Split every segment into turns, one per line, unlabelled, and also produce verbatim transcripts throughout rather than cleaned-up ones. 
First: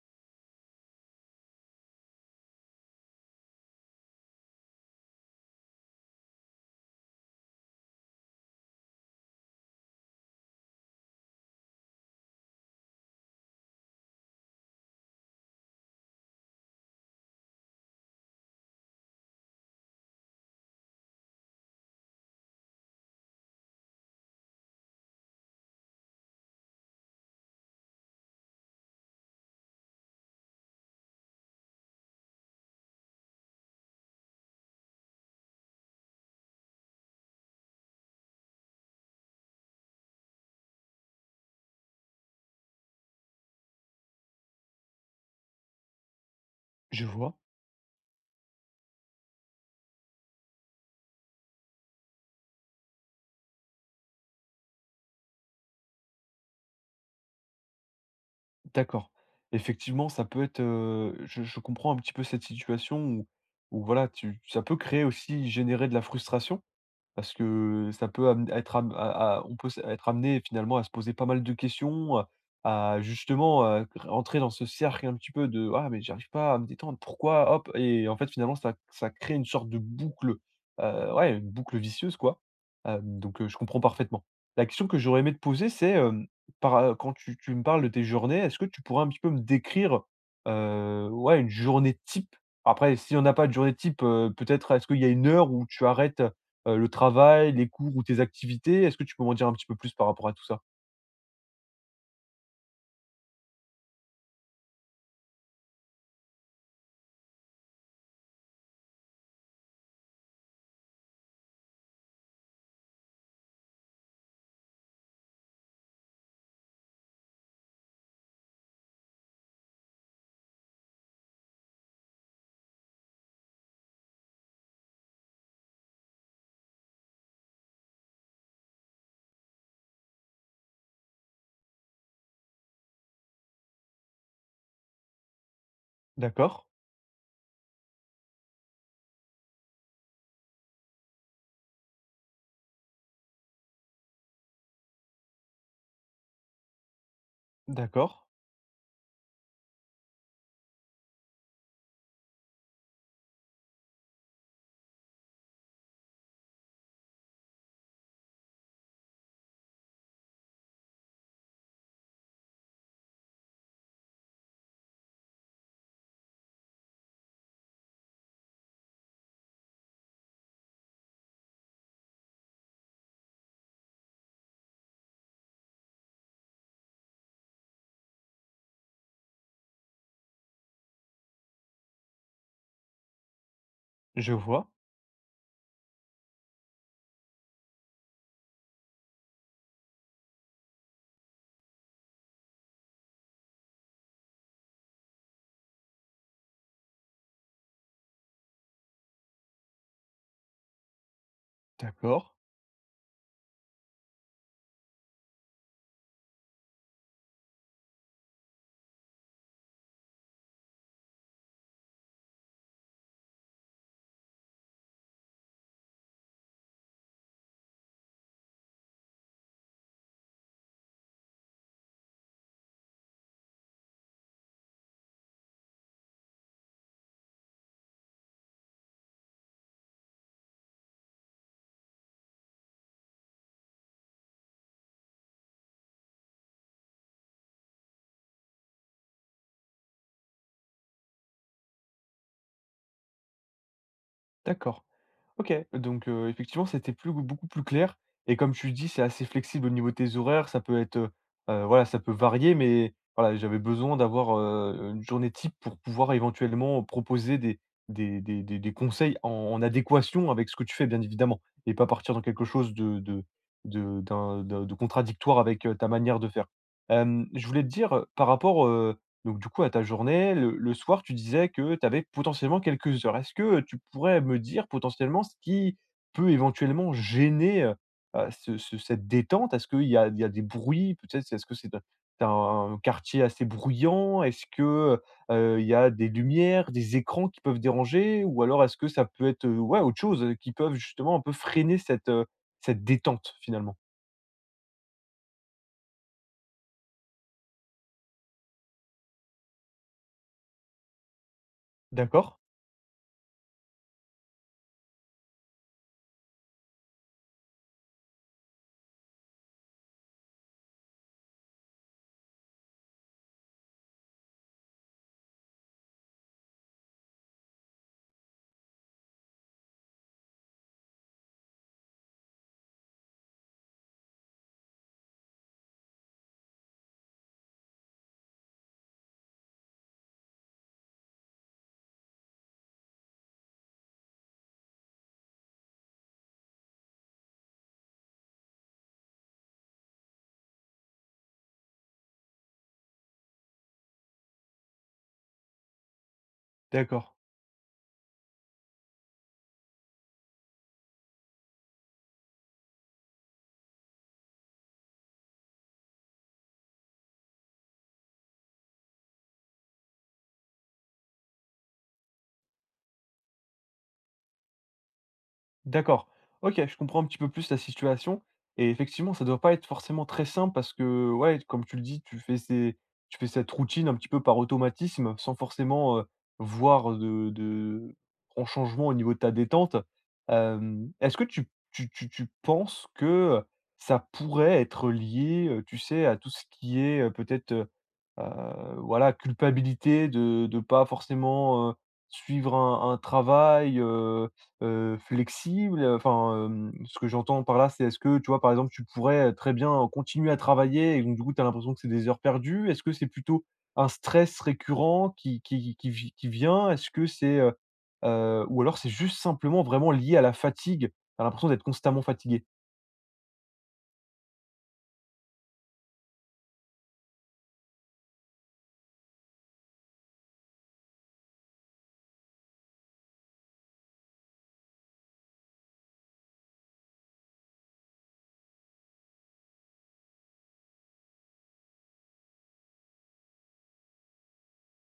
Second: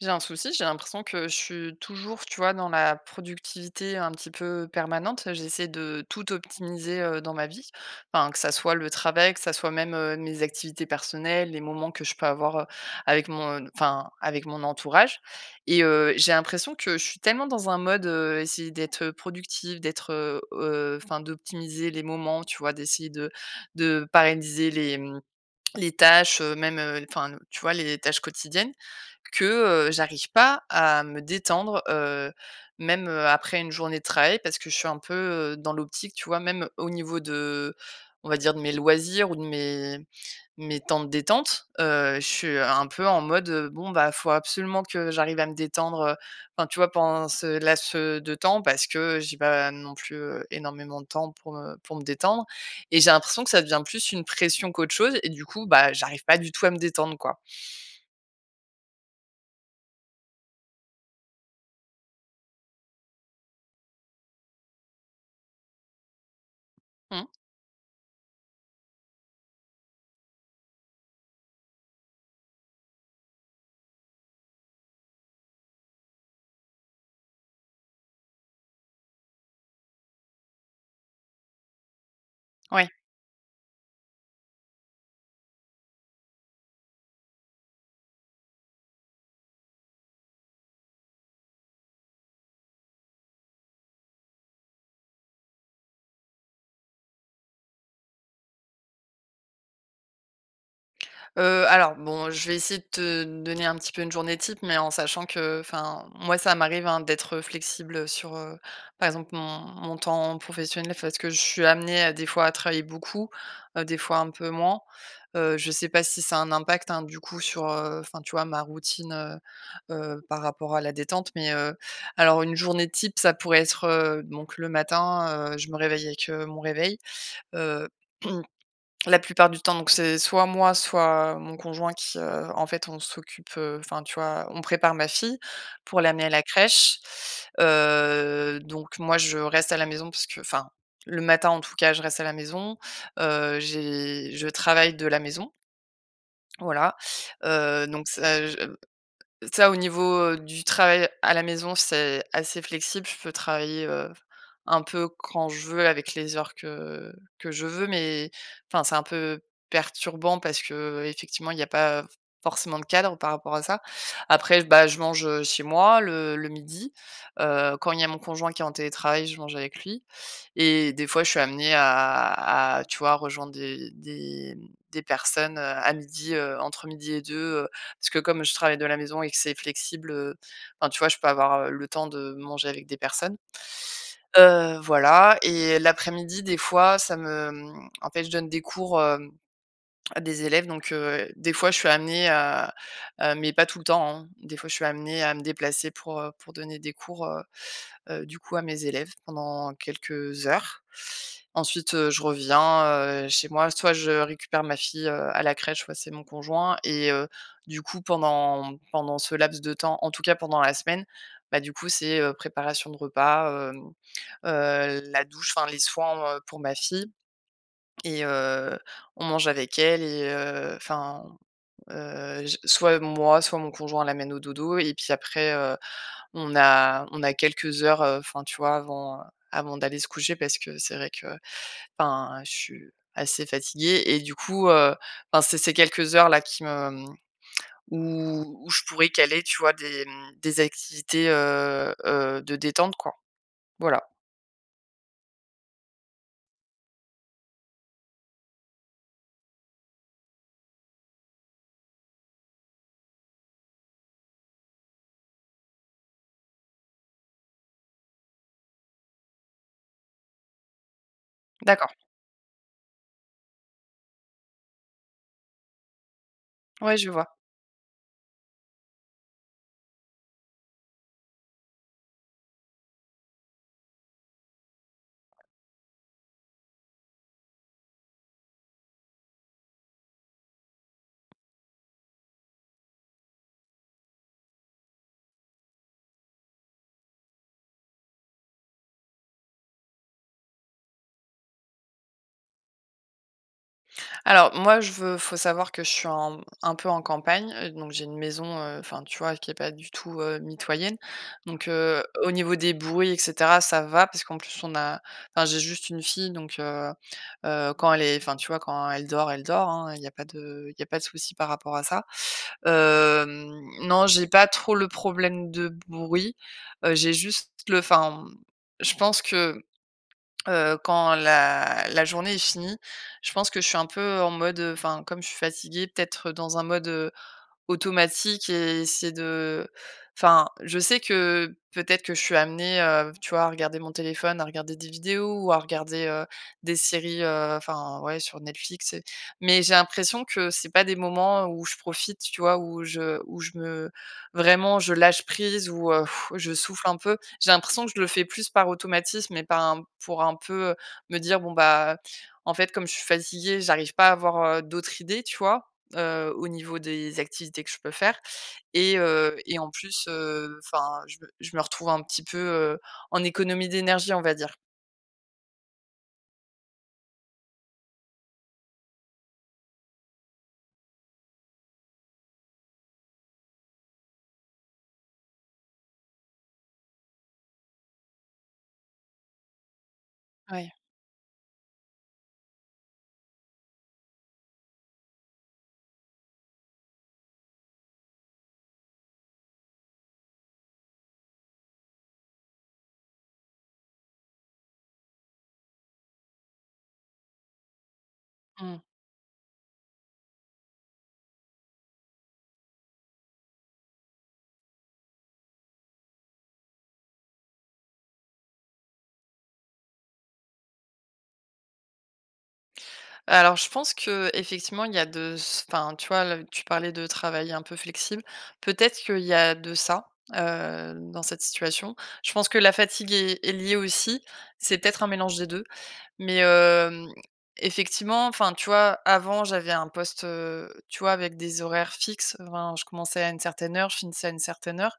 J'ai un souci, j'ai l'impression que je suis toujours, tu vois, dans la productivité un petit peu permanente. J'essaie de tout optimiser euh, dans ma vie, enfin, que ça soit le travail, que ça soit même euh, mes activités personnelles, les moments que je peux avoir euh, avec mon, enfin, avec mon entourage. Et euh, j'ai l'impression que je suis tellement dans un mode euh, essayer d'être productive, d'être, euh, euh, enfin, d'optimiser les moments, tu vois, d'essayer de, de paralyser les mmh, les tâches, heu, même, heu, enfin, tu vois, les tâches quotidiennes que, heu, j'arrive pas à me détendre, heu, même, heu, après une journée de travail parce que je suis un peu, heu, dans l'optique, tu vois, même au niveau de on va dire de mes loisirs ou de mes mes temps de détente, heu, je suis un peu en mode, heu: «Bon, bah, faut absolument que j'arrive à me détendre», heu, enfin, tu vois,
Je
pendant
vois,
ce laps de temps parce que j'ai pas non plus, heu, énormément de temps pour me pour me détendre. Et j'ai l'impression que ça devient plus une pression qu'autre chose et du coup, bah, j'arrive pas du tout à me détendre, quoi.
d'accord. Effectivement, ça peut être, heu, je je comprends un petit peu cette situation où où voilà, tu ça peut créer aussi, générer de la frustration.
Mmh.
Parce que ça peut am être am à à on peut s être amené finalement à se poser pas mal de questions, heu, à justement, heu, rentrer dans ce cercle un petit peu de: «Ah mais j'arrive pas à me détendre, pourquoi?» hop et en fait finalement ça ça crée une sorte de boucle, heu, ouais, une boucle vicieuse quoi.
Ouais.
Hem, donc, heu, je comprends parfaitement. La question que j'aurais aimé te poser c'est, hem, par, heu, quand tu tu me parles de tes journées, est-ce que tu pourrais un petit peu me décrire, heu, ouais, une journée type? Après s'il y en a pas de journée type, heu, peut-être est-ce qu'il y a une heure où tu arrêtes heu, le travail, les cours ou tes activités. Est-ce que tu peux m'en dire un petit peu plus par rapport à tout ça?
Heu, alors bon, je vais essayer de te donner un petit peu une journée type, mais en sachant que enfin, moi ça m'arrive, hein, d'être, flexible, sur, heu, par exemple mon mon temps professionnel parce que je suis amenée à des fois à travailler beaucoup, heu, des fois un peu moins. Heu, je sais pas si ça a un impact, hein, du coup sur, heu, enfin tu vois ma routine, heu heu, par rapport à la détente, mais, heu, alors une journée type ça pourrait être, heu, donc le matin, heu, je me réveille avec, heu, mon réveil, heu la plupart du temps, donc c'est soit moi, soit mon conjoint qui, heu, en fait, on s'occupe, heu, enfin, tu vois, on prépare ma fille pour l'amener à la
D'accord,
crèche. Heu, donc moi, je reste à la maison parce que enfin, le matin, en tout cas, je reste à la maison. Heu, j'ai je travaille de la maison, voilà. Heu, donc
d'accord,
ça je Ça, au niveau, heu, du travail à la maison, c'est assez flexible. Je peux travailler, heu, un peu quand je veux, avec les heures que que je veux, mais enfin, c'est un peu perturbant parce que effectivement il y a pas forcément de cadre par rapport à ça. Après, bah, je mange, chez moi le le midi. Heu, quand il y a mon conjoint qui est en télétravail, je mange avec lui. Et des fois, je suis amenée à à, tu vois, rejoindre des des, mmh, des personnes, heu, à midi, heu, entre midi et deux, heu, parce que comme je travaille de la maison et que c'est flexible, heu, enfin, tu vois, je peux avoir, heu, le temps de manger avec des personnes.
je vois.
Heu, voilà et l'après-midi, des fois, ça me, mmh, en fait, je donne des cours, hem, à des élèves donc heu, des fois, je suis amenée à, heu, mais pas tout le temps, hein, des fois, je suis amenée à me déplacer pour, heu, pour donner des cours, heu, du coup à mes élèves pendant quelques heures. Ensuite, heu,
D'accord,
je reviens, heu, chez moi, soit je récupère ma fille, heu, à la crèche, soit c'est mon conjoint et heu, du coup pendant pendant ce laps de temps, en tout cas pendant la semaine, bah, du coup c'est, heu, préparation de repas, hem, heu, la douche, enfin les soins, heu, pour ma fille et heu, on mange avec elle et heu, enfin, heu, j soit moi, soit mon conjoint l'amène au dodo et puis après, euh, on a on a quelques heures, heu, enfin, tu vois, avant, avant d'aller se coucher parce que c'est vrai que, enfin, je suis assez fatiguée et du coup, heu, enfin, c'est ces quelques heures-là qui me, mmh, où où je pourrais caler, tu vois, des, mmh, des activités, heu heu, de détente, quoi. Voilà.
d'accord. OK, donc heu, effectivement, c'était plus beaucoup plus clair et comme tu dis, c'est assez flexible au niveau de tes horaires. Ça peut être, heu heu, voilà, ça peut varier, mais voilà, j'avais besoin d'avoir, heu, une journée type pour pouvoir éventuellement proposer des des des des des conseils en en adéquation avec ce que tu fais, bien évidemment et pas
D'accord.
partir dans quelque chose de de de d'un de de contradictoire avec, heu, ta manière de faire.
Ouais, je
Hem,
vois.
je voulais te dire, heu, par rapport, donc du coup, à ta journée, le le soir, tu disais que tu avais potentiellement quelques heures. Est-ce que tu pourrais me dire potentiellement ce qui peut éventuellement gêner, heu heu, ce ce cette détente? Est-ce qu'il y a il y a des bruits? Peut-être, est-ce que c'est un tu un quartier assez bruyant? Est-ce que, heu, il y a des lumières, des écrans qui peuvent déranger? Ou alors est-ce que ça peut être, heu, ouais, autre chose, heu, qui peuvent justement un peu freiner cette, heu, cette détente finalement?
Alors moi, je veux faut savoir que je suis en un peu en campagne, heu, donc j'ai une maison, heu, enfin, tu vois, qui est pas du tout, heu, mitoyenne. Donc heu, au
D'accord,
niveau des bruits et cetera, ça va parce qu'en plus on a enfin, j'ai juste une fille donc heu heu, quand elle est enfin, tu vois, quand elle dort, elle dort, hein, il n'y a pas de il y a pas de souci par rapport à ça. Hem, non, j'ai pas trop le problème de bruit, heu, j'ai juste le enfin, je pense que Heu, quand la la journée est finie, je pense que je suis un peu en mode, enfin, comme je suis fatiguée, peut-être dans un mode, automatique et c'est de enfin, je sais que peut-être que je suis amenée, heu, tu vois, à regarder mon téléphone, à regarder des vidéos ou à regarder, heu, des séries, heu, enfin, ouais, sur Netflix et mais j'ai l'impression que c'est pas des moments où je profite, tu vois? Où je où je me vraiment, je lâche prise ou, heu, je souffle un
d'accord.
peu. J'ai l'impression que je le fais plus par automatisme et par un pour un peu, me dire: «Bon, bah, en fait, comme je suis fatiguée, j'arrive pas à avoir, heu, d'autres idées», tu vois? heu, au niveau des activités que je peux faire et heu et en plus, heu, enfin, je me je me retrouve un petit peu, heu, en économie d'énergie, on va dire.
D'accord. OK, je comprends un petit peu plus la situation et effectivement, ça doit pas être forcément très simple parce que, ouais, comme tu le dis, tu fais ces tu fais cette routine un petit peu par automatisme sans forcément, heu, voir de de grand changement au niveau de ta détente.
Ouais,
Hem, est-ce que tu tu tu tu penses que ça pourrait être lié, heu, tu sais, à tout ce qui est, heu, peut-être, Heu, voilà, culpabilité de de pas forcément, heu, suivre un un travail, heu heu, flexible, enfin, hem, ce que j'entends par là, c'est est-ce que, tu vois, par exemple,
mmh.
tu pourrais très bien continuer à travailler et donc du coup, tu as l'impression que c'est des heures perdues? Est-ce que c'est plutôt un stress récurrent qui qui qui vi qui vient? Est-ce que c'est, heu heu, ou alors c'est juste simplement vraiment lié à la fatigue? Tu as l'impression d'être constamment fatigué?
Alors je pense que effectivement il y a de s enfin, tu vois, le tu parlais de travail un peu flexible. Peut-être qu'il y a de ça, heu, dans cette situation. Je pense que la fatigue est est liée aussi. C'est peut-être un mélange des deux. Mais hem, effectivement, enfin, tu vois, avant, j'avais un poste, heu, tu vois, avec des horaires fixes. Enfin, je commençais à une certaine heure, je finissais à une certaine heure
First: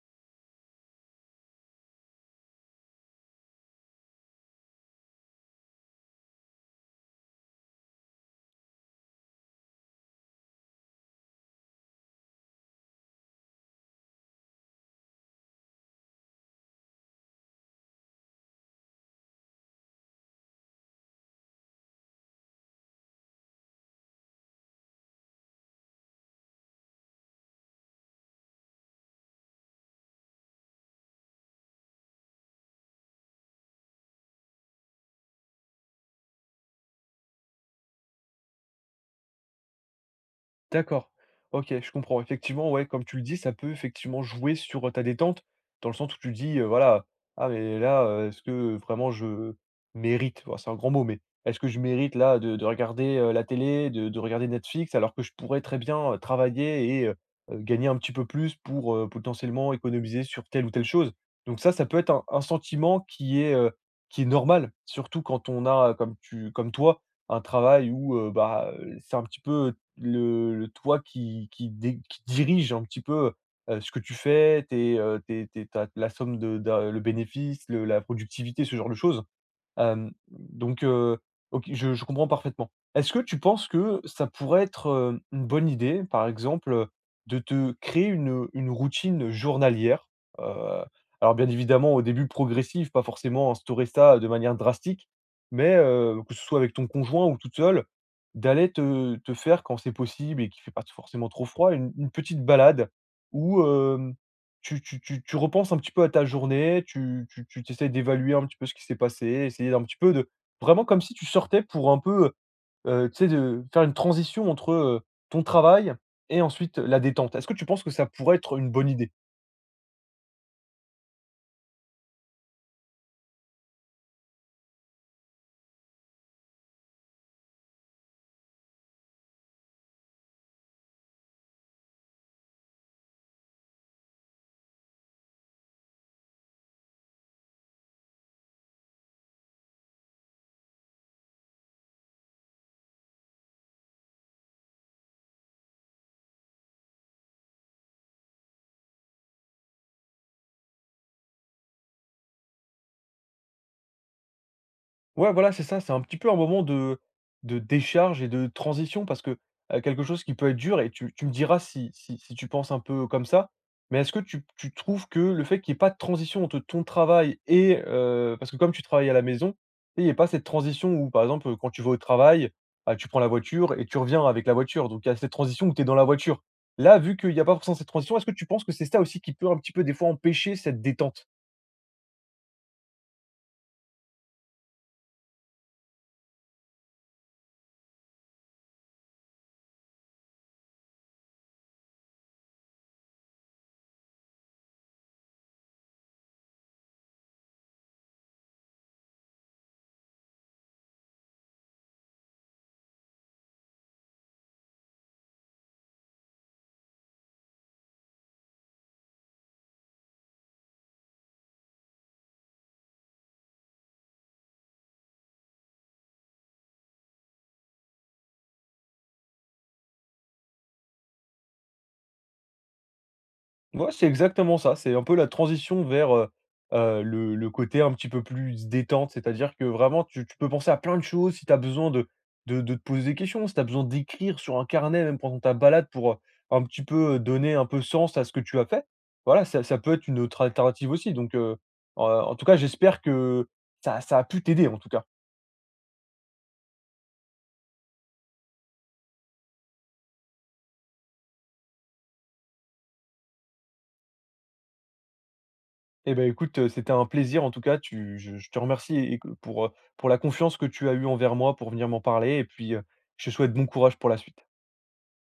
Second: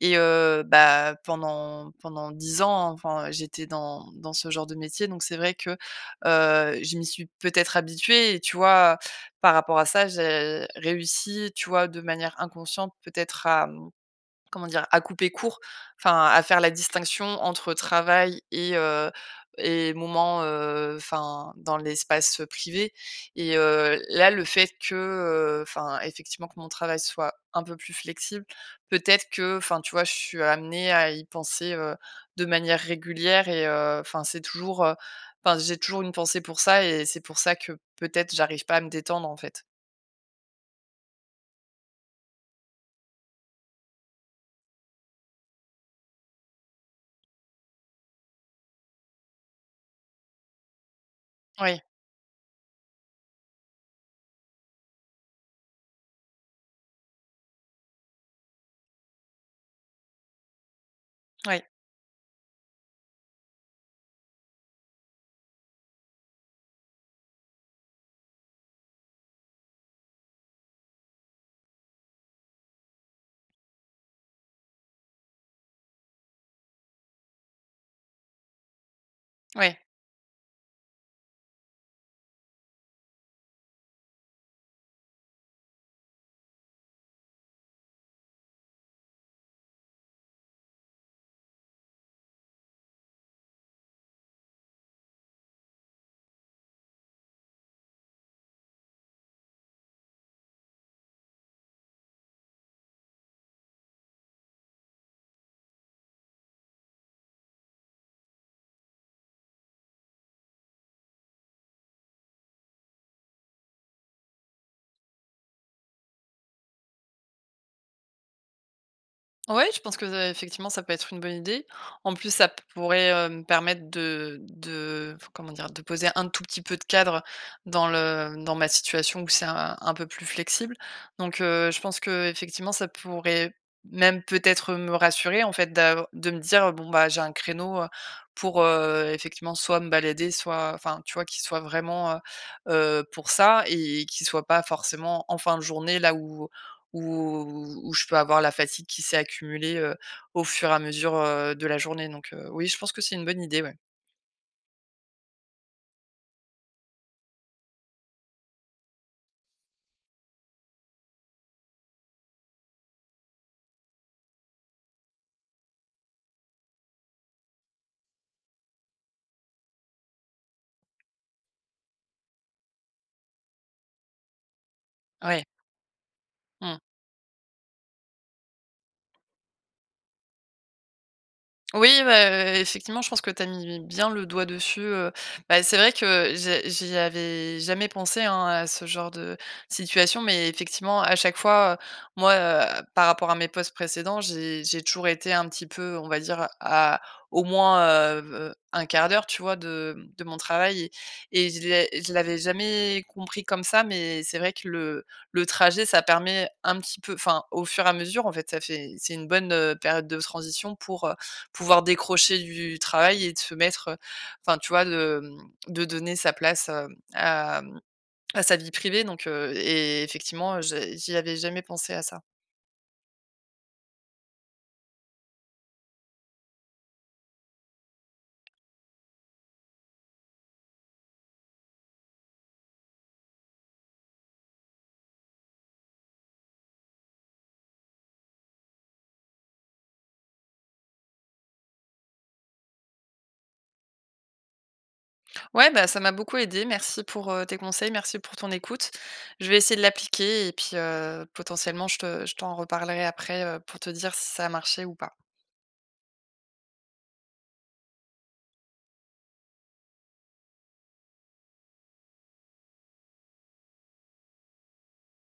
et heu, bah, pendant pendant dix ans, enfin, j'étais dans dans ce genre de métier donc c'est vrai que, heu, je m'y suis peut-être habituée et tu vois, par rapport à ça, j'ai réussi, tu vois, de manière inconsciente peut-être à, mmh Comment dire? À couper court, enfin, à faire la distinction entre travail et heu et moments, heu, enfin, dans l'espace, privé et heu, là, le fait que, heu, enfin, effectivement, que mon travail soit un peu plus flexible, peut-être que, enfin, tu vois, je suis amenée à y penser, heu, de manière régulière et heu, enfin, c'est toujours, heu, enfin, j'ai toujours une pensée pour ça et c'est pour ça que peut-être j'arrive pas à me détendre, en fait.
D'accord. OK, je comprends. Effectivement, ouais, comme tu le dis, ça peut effectivement jouer sur, heu, ta détente, dans le sens où tu dis, heu, voilà: «Ah mais là, heu, est-ce que vraiment je mérite?» Bon, c'est un grand mot, mais est-ce que je
Oui,
mérite là de de regarder, heu, la télé, de de regarder Netflix alors que je pourrais très bien, heu, travailler et heu heu, gagner un petit peu plus pour, heu, potentiellement économiser sur telle ou telle chose? Donc
oui,
ça, ça peut être un un sentiment qui est, heu, qui est normal, surtout quand on a, comme tu comme toi, un travail où, heu, bah, heu, c'est un petit peu le le toi qui qui dé qui dirige un petit peu, heu, ce que tu fais, tes, heu, tes tes ta la somme de d'un le bénéfice, le la productivité, ce genre de choses.
oui.
Hem, donc heu, OK, je je comprends parfaitement. Est-ce que tu penses que ça pourrait être, heu, une bonne idée, par exemple, de te créer une, une routine journalière? Heu, alors bien évidemment au début progressive, pas forcément instaurer ça de manière drastique, mais heu, que ce soit avec ton conjoint ou toute seule, d'aller te te faire quand c'est possible et qu'il ne fait pas forcément trop froid, une une petite balade ou tu tu tu tu repenses un petit peu à ta journée, tu tu tu tu essaies d'évaluer un petit peu ce qui s'est passé, essayer d'un petit peu de vraiment comme si tu sortais pour un peu, heu, tu sais, de faire une transition entre, heu, ton travail et ensuite la détente. Est-ce que tu penses que ça pourrait être une bonne idée?
Ouais, je pense que, heu, effectivement, ça peut être une bonne idée. En plus, ça pourrait, heu, me permettre de de enfin, comment dire? De poser un tout petit peu de cadre dans le dans ma situation où c'est un un peu plus flexible. Donc, heu, je pense que effectivement ça pourrait même peut-être me rassurer, en fait, d'av de me dire: «Bon, bah, j'ai un créneau, heu, pour, heu, effectivement, soit me balader, soit» enfin, tu vois? Qu'il soit vraiment, heu heu, pour ça et qu'il soit pas forcément en fin de journée, là où où où je peux avoir la fatigue qui s'est accumulée, heu, au fur et à mesure, heu, de la journée donc heu, oui, je pense que c'est une bonne idée, ouais.
Ouais, voilà, c'est ça, c'est un petit peu un moment de de décharge et de transition parce que, heu, quelque chose qui peut être dur et tu tu me diras si si si tu penses un peu comme ça, mais est-ce que tu tu trouves que le fait qu'il y ait pas de transition entre ton travail et heu, parce que comme tu travailles à la maison, il y a pas cette transition où, par exemple, quand tu vas au travail, bah, tu prends la voiture et tu reviens avec la voiture, donc il y a cette
Ouais.
transition où tu es dans la voiture.
Mmh.
Là, vu qu'il y a pas forcément cette transition, est-ce que tu penses que c'est ça aussi qui peut un petit peu, des fois, empêcher cette détente?
Oui, bah, effectivement, je pense que tu as mis bien le doigt dessus, heu, bah, c'est vrai que j'ai j'y avais jamais pensé, hein, à ce genre de situation, mais effectivement, à chaque fois, heu, moi, heu, par rapport à mes postes précédents, j'ai j'ai toujours été un petit peu, on va dire, à au moins, heu, un quart d'heure, tu vois, de de mon travail et et je l'ai je l'avais jamais compris comme ça, mais c'est vrai que le le trajet, ça permet un petit peu enfin, au fur et à mesure, en fait, ça fait c'est une bonne, heu, période de transition pour, pouvoir décrocher du travail et de se mettre, heu, enfin tu vois de, mmh, de donner sa place, heu, à, mmh, à sa vie privée donc heu et effectivement, j'ai j'y avais jamais pensé à ça.
Ouais, c'est exactement ça. C'est un peu la transition vers, heu heu, le le côté un petit peu plus détente. C'est-à-dire que vraiment tu tu peux penser à plein de choses si tu as besoin de de de te poser des questions, si tu as besoin d'écrire sur un carnet même pendant ta balade pour, heu, un petit peu, heu, donner un peu sens à ce que tu as fait. Voilà, ça ça peut être une autre alternative aussi donc heu, en en tout cas j'espère que ça ça a pu t'aider en tout cas.
Ouais, bah, ça m'a beaucoup aidé merci pour, heu, tes conseils, merci pour ton écoute. Je vais essayer de l'appliquer et puis, heu, potentiellement je te je t'en reparlerai après, heu, pour te dire si ça a marché ou pas.
Eh ben, écoute, heu, c'était un plaisir en tout cas, tu je je te remercie et que pour, heu, pour la confiance que tu as eu envers moi pour venir m'en parler et puis, heu, je te souhaite bon courage pour la suite.